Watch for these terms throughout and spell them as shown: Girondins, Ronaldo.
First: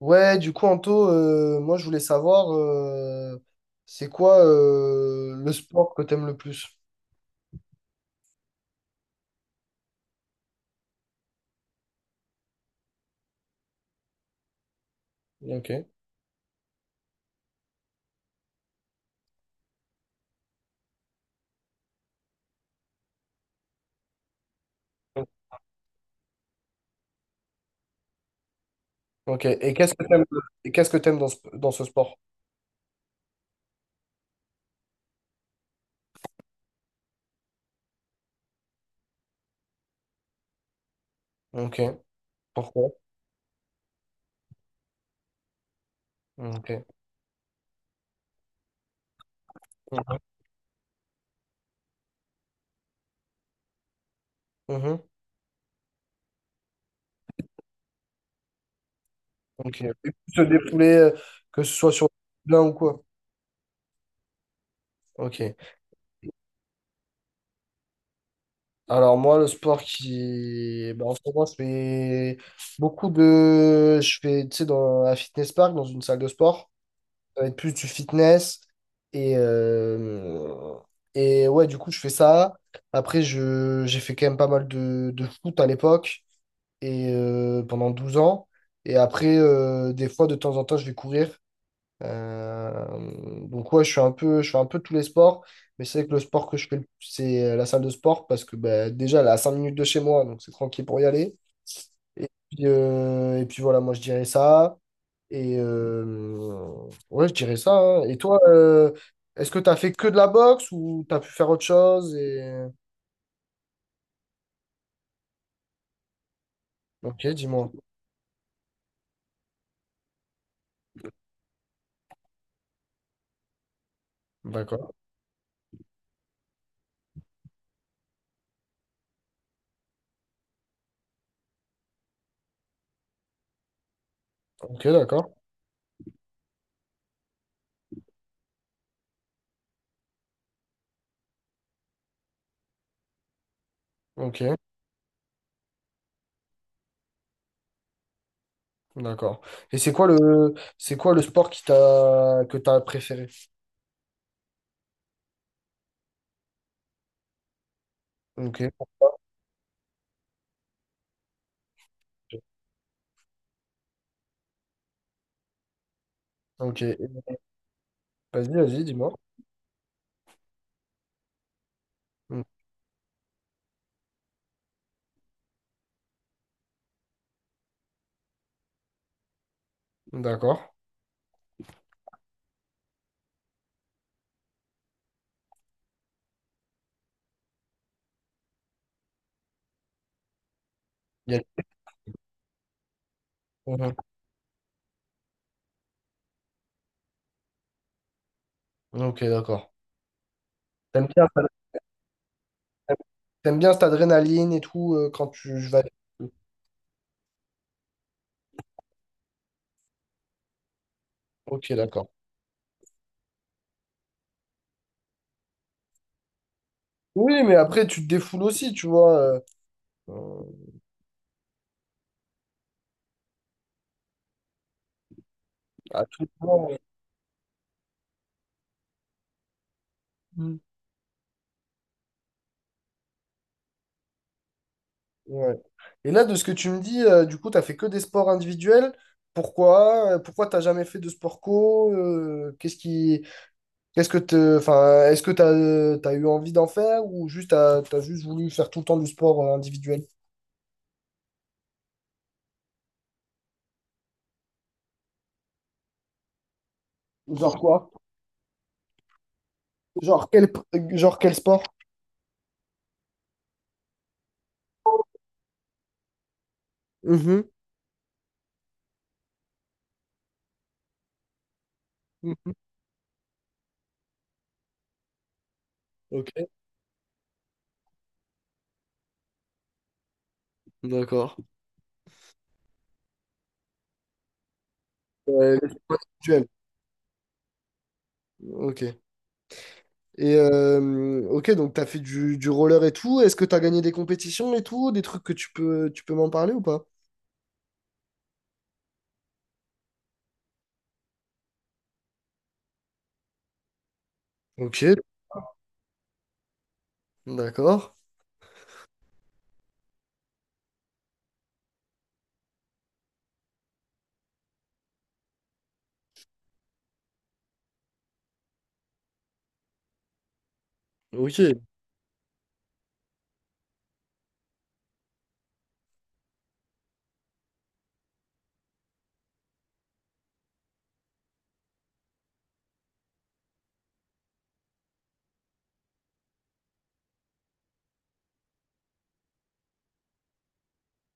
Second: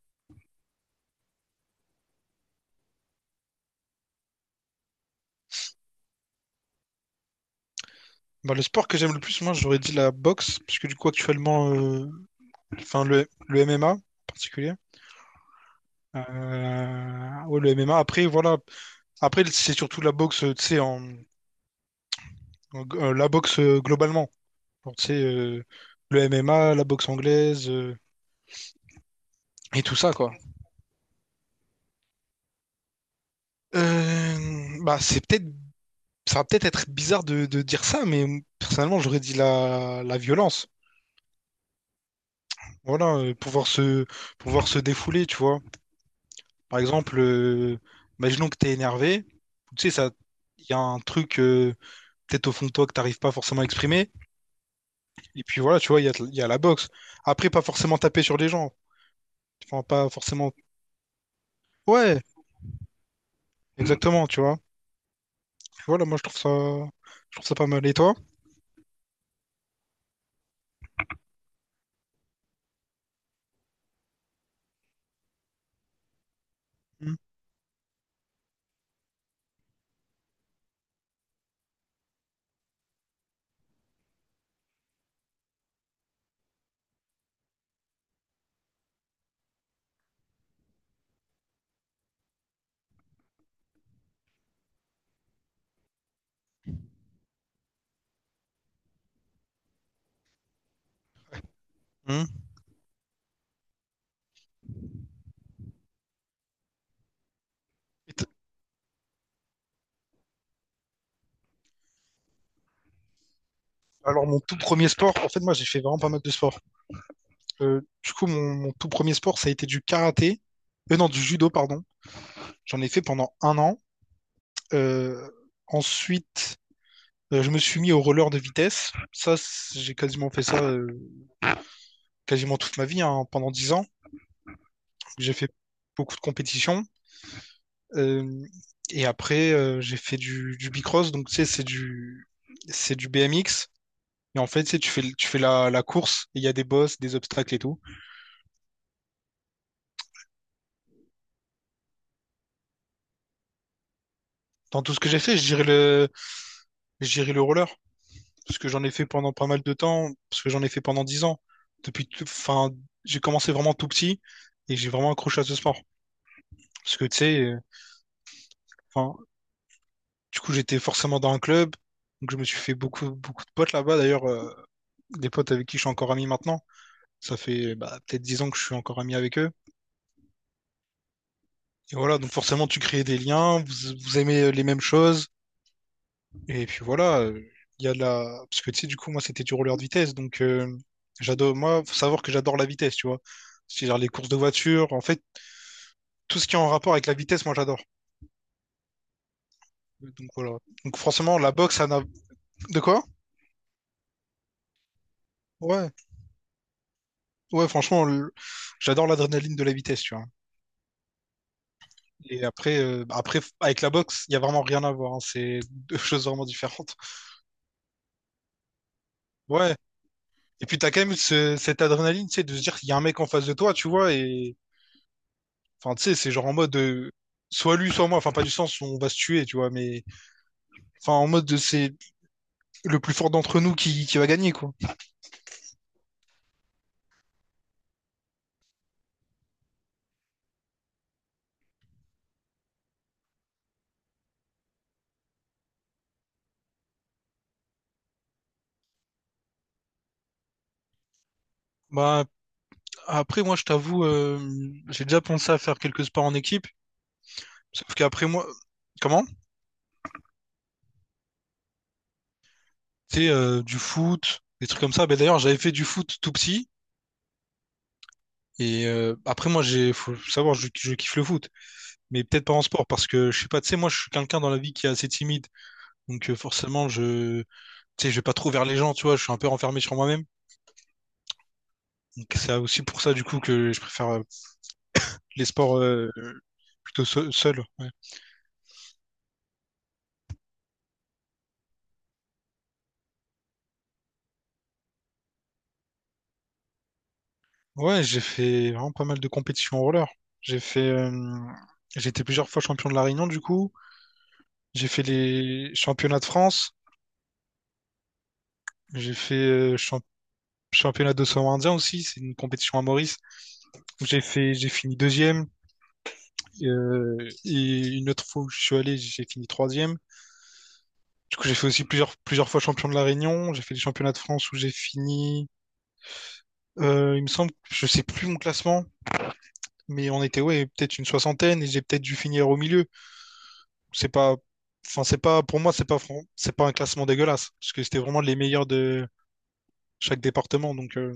Ouais, du coup, Anto, moi, je voulais savoir, c'est quoi le sport que t'aimes le plus? Bah, le sport que j'aime le plus, moi, j'aurais dit la boxe, puisque du coup, actuellement, enfin, le MMA en particulier. Ok. Ouais, le MMA. Après, voilà. Après, c'est surtout la boxe, tu sais, la boxe globalement. Genre, tu sais, le MMA, la boxe anglaise, Ok. Et et tout ça, quoi. Qu'est-ce que t'aimes dans ce sport? Bah, c'est ça va peut-être être bizarre de, dire ça, mais personnellement, j'aurais dit la violence. Ok. Pourquoi? Voilà, pouvoir se défouler, tu vois. Par Ok. exemple, imaginons que tu es énervé, tu sais, ça, il y a un truc peut-être au fond de toi que t'arrives pas forcément à exprimer. Mhm. Et puis voilà, tu vois, il y a la boxe. Après, pas forcément taper sur les gens. Ok. Enfin, Et pas se forcément. défouler, que ce soit sur Ouais, l'un ou quoi? exactement, tu vois. Ok. Voilà, moi je trouve ça pas mal. Et toi? Alors, moi, le sport qui... bah, en ce moment, je fais beaucoup de... Je fais, tu sais, dans un fitness park, dans une salle de sport. Mhm. Ça va être plus du fitness. Et, et ouais, du coup, je fais ça. Après, j'ai fait quand même pas mal de foot à l'époque, et pendant 12 ans. Et après, des fois, de temps en temps, je vais courir. Donc ouais, je suis un peu, je fais un peu tous les sports. Mais c'est vrai que le sport que je fais, le plus, c'est la salle de sport, parce que bah, déjà, elle est à 5 minutes de chez moi, donc c'est tranquille pour y aller. Mhm. Et puis voilà, moi, je dirais ça. Et ouais, je dirais ça, hein. Et Et t- toi, est-ce que tu as fait que de la boxe ou tu as pu faire autre chose et... Alors, mon tout premier sport, en fait, moi j'ai fait vraiment pas mal de sports. Ok, dis-moi. Du coup, mon tout premier sport, ça a été du karaté. Non, du judo, pardon. J'en ai fait pendant un an. D'accord. Euh, Ensuite. Je me suis mis au roller de vitesse. J'ai quasiment fait ça quasiment toute ma vie, hein, pendant 10 ans. Ok, d'accord. J'ai fait beaucoup de compétitions. Euh, et après, j'ai fait du bicross. Donc, tu sais, c'est du BMX. Et en Ok, fait, tu sais, tu fais la course. Et il y a des bosses, des obstacles et tout. d'accord. Et c'est quoi le sport qui t'a que t'as préféré? Dans tout ce que j'ai fait, je dirais le roller. Parce que j'en Ok. ai fait pendant pas mal de temps. Parce que j'en ai fait pendant 10 ans. Enfin, j'ai commencé vraiment tout petit. Et j'ai vraiment accroché à ce sport. Ok. Parce que, tu sais, Vas-y, vas-y, dis-moi. enfin, du coup, j'étais forcément dans un club. Donc, je Mm. me suis fait beaucoup, beaucoup de potes là-bas. D'ailleurs, des potes avec qui je suis encore ami maintenant. Ça fait bah, peut-être 10 ans que je suis encore ami avec eux. D'accord. Et voilà, donc forcément, tu crées des liens, vous, vous aimez les mêmes choses. Et puis voilà, il y a de la... Parce que tu sais, du coup, moi, c'était du roller de vitesse. Donc, Y a- j'adore... Moi, faut savoir que j'adore la vitesse, tu vois. Mhm. C'est-à-dire les courses de voiture. En fait, tout ce qui est en rapport avec la vitesse, moi, j'adore. Ok, d'accord. Donc, voilà. Donc, T'aimes bien, forcément, ça- la boxe, ça n'a... De quoi? T'aimes bien cette adrénaline et tout quand tu je vais. Ouais. Ouais, franchement, j'adore l'adrénaline de la vitesse, tu vois. Ok, d'accord. Et après, avec la boxe, il n'y a vraiment rien à voir, hein. C'est deux choses vraiment différentes. Oui, mais après, tu te défoules aussi, tu vois. Ouais. euh, Et puis, t'as quand même ce- cette adrénaline, tu sais, de se dire qu'il y a un mec en face de toi, tu vois. Et enfin, tu À sais, tout c'est le genre en mode monde. Soit lui, soit moi. Enfin, pas du sens, on va se tuer, tu vois. Mais Mm. enfin, en mode de, c'est le plus fort d'entre nous qui va gagner, quoi. Ouais. Et là, de ce que tu me dis, du coup, t'as fait que des sports individuels. Pourquoi? Pourquoi t'as jamais fait de sport co? Qu'est-ce qui, qu'est-ce que te, enfin, est-ce que t'as, t'as eu envie d'en faire ou juste t'as juste voulu faire tout le temps du sport individuel? Bah, après, moi, je t'avoue, j'ai déjà pensé à faire quelques sports en équipe. Genre quoi? Sauf qu'après, moi, comment? Genre quel sport? Tu sais, du foot, des trucs comme ça. Ben, d'ailleurs, j'avais fait du foot tout petit. Mhm, Et après, faut savoir, je kiffe le foot, mais peut-être mhm. pas en sport, parce que je sais pas, tu sais, moi, je suis quelqu'un dans la vie qui est assez timide, Ok. donc forcément, tu sais, je vais pas trop vers les gens, tu vois, je suis un peu renfermé sur moi-même. D'accord. Donc c'est aussi pour ça, du coup, que je préfère les Euh, sports L'individuel. Seul. Ouais, Ok. Et ok, donc t'as fait du roller et tout. Est-ce que t'as gagné des compétitions et tout? Des trucs que tu peux m'en parler ou pas? ouais, j'ai fait vraiment pas mal de compétitions en roller. J'ai fait, euh, j'ai été plusieurs fois champion de la Réunion, du coup. Ok, J'ai fait les championnats de France. d'accord. J'ai fait championnat d'océan Indien aussi. C'est une compétition à Maurice. J'ai fini deuxième. euh, et une autre fois où je suis allé, j'ai fini troisième. Du Ok, coup, j'ai fait aussi plusieurs fois champion de La Réunion. J'ai fait les championnats de France où j'ai fini, il me semble, je sais plus mon classement, mais on était, ouais, peut-être une soixantaine et j'ai peut-être dû finir au milieu. C'est pas, enfin, c'est pas, pour moi, c'est pas un classement dégueulasse parce que c'était vraiment les meilleurs de chaque département. Donc,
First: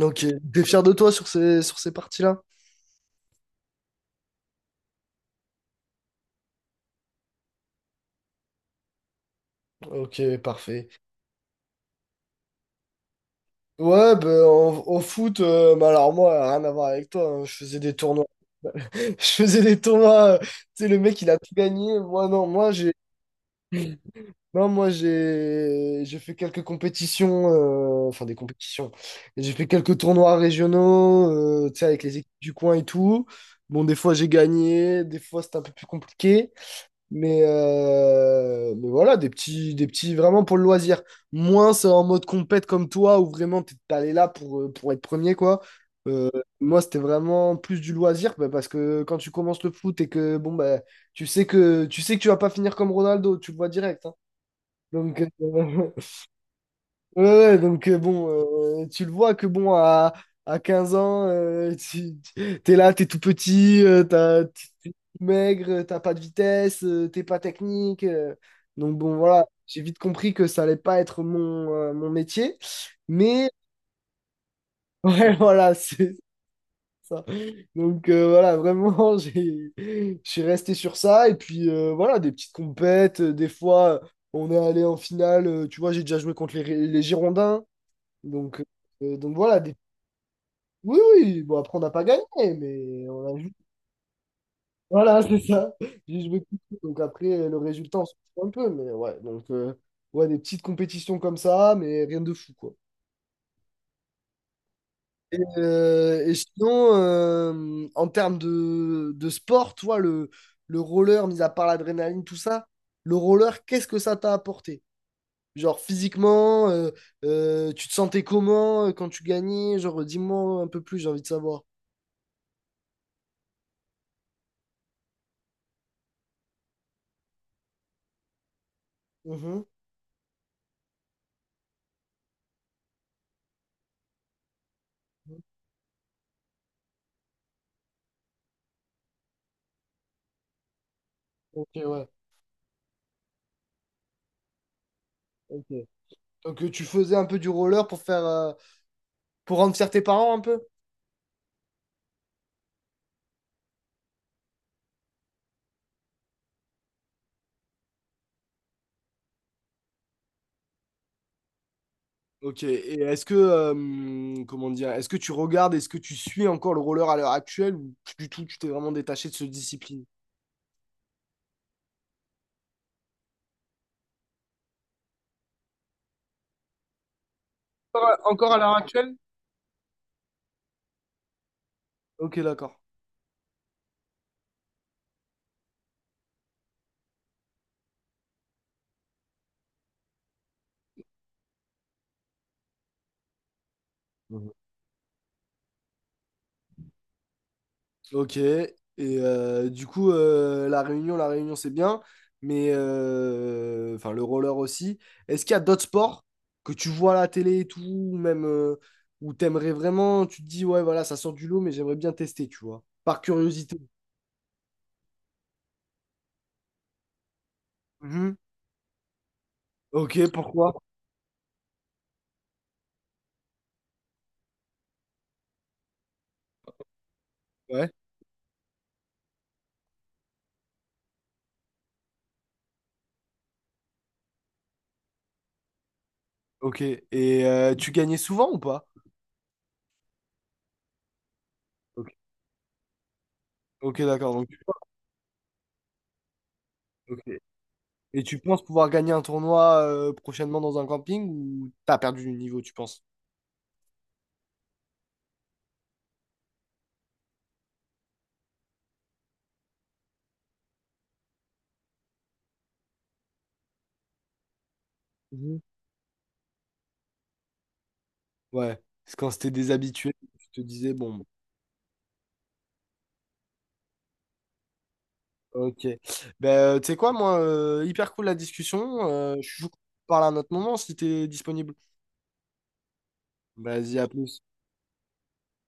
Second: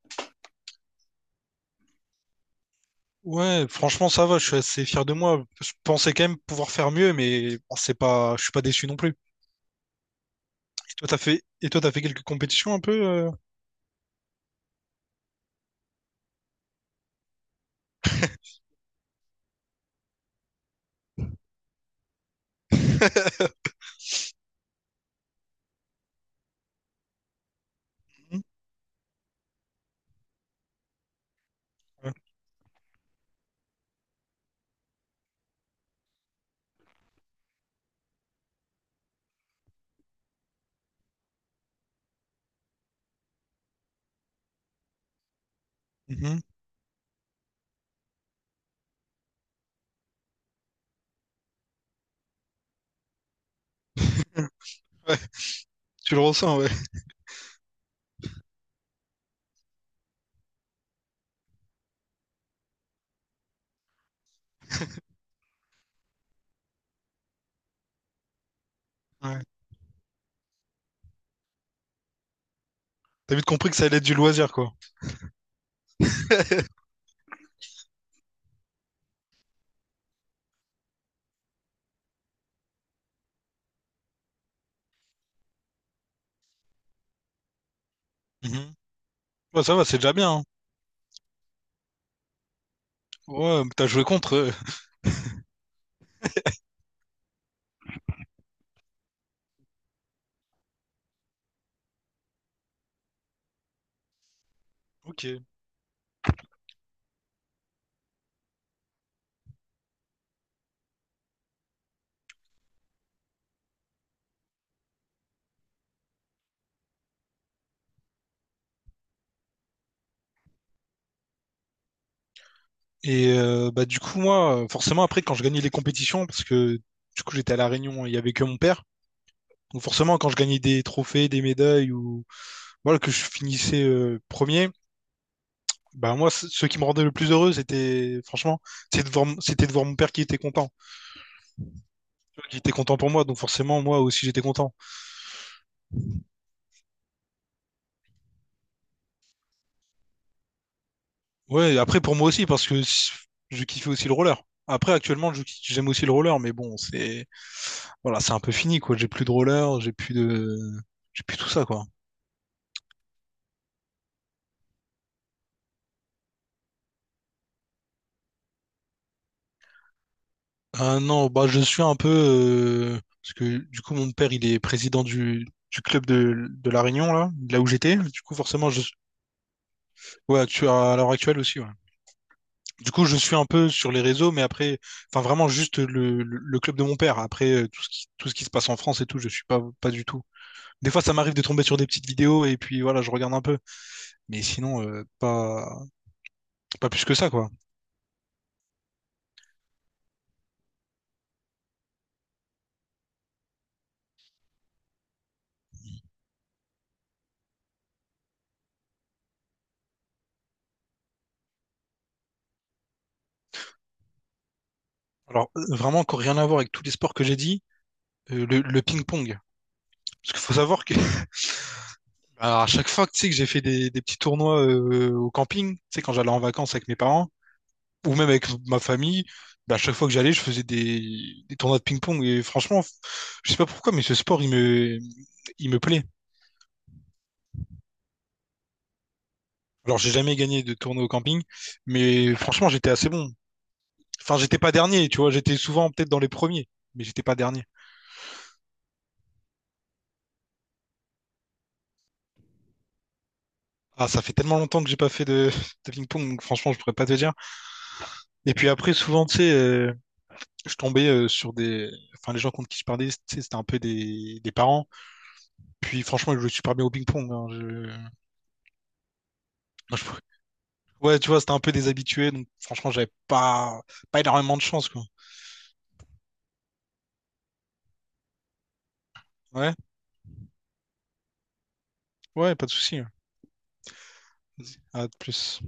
ok. T'es fier de toi sur ces parties-là? ouais, franchement, ça va. Je suis assez fier de moi. Je pensais quand même pouvoir faire mieux, mais bon, c'est pas, je suis pas déçu non plus. Ok, parfait. Et toi, t'as fait quelques compétitions un peu Ouais, ben en foot, bah alors moi, rien à voir avec toi, hein, je faisais des tournois. Je faisais des tournois, tu sais, le mec, il a tout gagné. Moi, non, moi, j'ai non, moi j'ai fait quelques compétitions, enfin des Mhm. compétitions. J'ai fait quelques tournois régionaux, tu sais, avec Ouais. les équipes du coin et tout. Bon, des fois, j'ai gagné, des fois, c'était un peu plus compliqué. Mais, voilà, des petits vraiment pour le loisir. Moins c'est en mode compète comme toi, où vraiment t'es allé là pour être premier, quoi. Euh, Mhm. Moi, c'était vraiment plus du loisir, bah, parce que quand tu commences le foot et que bon bah tu sais que tu vas pas finir comme Ronaldo, tu le vois direct, hein. Ouais, Donc, ouais, tu le ressens, ouais. ouais, donc bon, tu le vois que bon à, 15 ans, t'es là, t'es tout petit, t'as, maigre, t'as pas de vitesse, t'es pas technique. Donc bon, Ouais. voilà, j'ai vite compris que ça allait pas être mon métier. T'as vite Mais compris que ça allait être du loisir, quoi. ouais, voilà, c'est ça. Donc voilà, vraiment, je suis resté sur ça. Et puis voilà, des petites compètes. Des fois, on est allé en finale. Tu vois, j'ai déjà joué contre les Girondins. Donc, Mhm. donc voilà, Ouais, des... ça va, c'est déjà bien, hein. Oui, oui. Bon, après, on n'a pas gagné, mais on a Ouais, mais t'as joué contre eux. voilà, c'est ça. J'ai joué tout le coup. Donc après, le résultat, on s'en fout un peu. Mais ouais, donc, ouais, des petites compétitions comme ça, mais rien de fou, quoi. Ok. Et sinon, en termes de sport, toi, le roller, mis à part l'adrénaline, tout ça, le roller, qu'est-ce que ça t'a apporté? Genre physiquement, tu te sentais comment quand tu gagnais? Genre, dis-moi un peu plus, j'ai envie de savoir. Et bah du coup moi, forcément après quand je gagnais les compétitions, parce que du coup j'étais à La Réunion, il y avait que mon père. Mhm. Donc forcément, quand je gagnais des trophées, des médailles ou voilà, que je finissais premier, bah moi, ce qui me rendait le plus heureux, c'était franchement, c'était de voir mon père Ok, ouais. qui était content pour moi. Donc forcément, moi aussi, j'étais content. Ok. Donc, tu faisais un peu du roller pour faire, pour rendre fier tes parents un peu? Ouais, après pour moi aussi, parce que je kiffais aussi le roller. Après, actuellement, j'aime aussi le roller, mais bon, c'est voilà, c'est un peu fini quoi. J'ai plus de roller, j'ai plus tout ça quoi. Ok, et est-ce que, comment dire, est-ce que tu regardes, est-ce que tu suis encore le roller à l'heure actuelle ou plus du tout, tu t'es vraiment détaché de cette discipline? Ah non, bah je suis un peu parce que du coup mon père il est président du club de La Réunion là, de là où j'étais. Ouais, Du coup encore à forcément l'heure je actuelle? ouais tu à l'heure actuelle aussi ouais. Ok, d'accord. Du coup je suis un peu sur les réseaux mais après enfin vraiment juste le club de mon père. Après tout ce qui se passe en France et tout, je suis pas du tout. Des fois ça m'arrive de tomber sur des petites vidéos et puis voilà, je regarde un peu. Mais Mhm. sinon pas plus que ça quoi. Ok, et du coup, La Réunion, La Réunion, c'est bien, mais enfin le roller aussi. Est-ce qu'il y a d'autres sports que tu vois à la télé et tout, ou même où t'aimerais vraiment, tu te dis, ouais, voilà, ça sort du lot, mais j'aimerais bien tester, tu vois, par curiosité. Alors vraiment encore rien à voir avec tous les sports que j'ai dit, Mhm. Le ping-pong. Ok, Parce qu'il faut pourquoi? savoir que Alors, à chaque fois que tu sais que j'ai fait des petits tournois au camping, tu sais, quand j'allais en vacances avec mes parents, Ouais. ou même avec ma famille, bah, à chaque fois que j'allais, je faisais des tournois de ping-pong. Et franchement, je sais pas pourquoi, mais ce sport, il me plaît. Ok. Et tu gagnais souvent ou pas? Alors, j'ai jamais gagné de tournoi au camping, Ok, mais franchement, j'étais assez bon. ok, d'accord. Enfin, Donc, j'étais pas dernier, tu vois, j'étais souvent peut-être dans les premiers, mais j'étais pas ok. dernier. Et tu penses pouvoir gagner un tournoi prochainement dans un camping ou t'as perdu du niveau, tu penses? Ah, ça fait tellement longtemps que j'ai pas fait de, de ping-pong, donc franchement, je pourrais pas te dire. Et puis après, souvent, tu sais, je tombais sur des. Enfin, les gens contre qui je parlais, tu sais, c'était un peu des parents. Mhm. Puis franchement, ils jouaient super bien au ping-pong, hein. Ouais. Parce que quand c'était moi, je- déshabitué, tu te disais, bon, Ouais, bon. tu vois, c'était un peu des habitués. Donc franchement, j'avais pas... pas énormément de chance, quoi. Ok. Ben, tu sais quoi, moi, hyper cool la discussion. Je suis chaud Ouais, qu'on parle à un autre moment si t'es disponible. ouais, pas de souci. Vas-y, à plus. À de plus.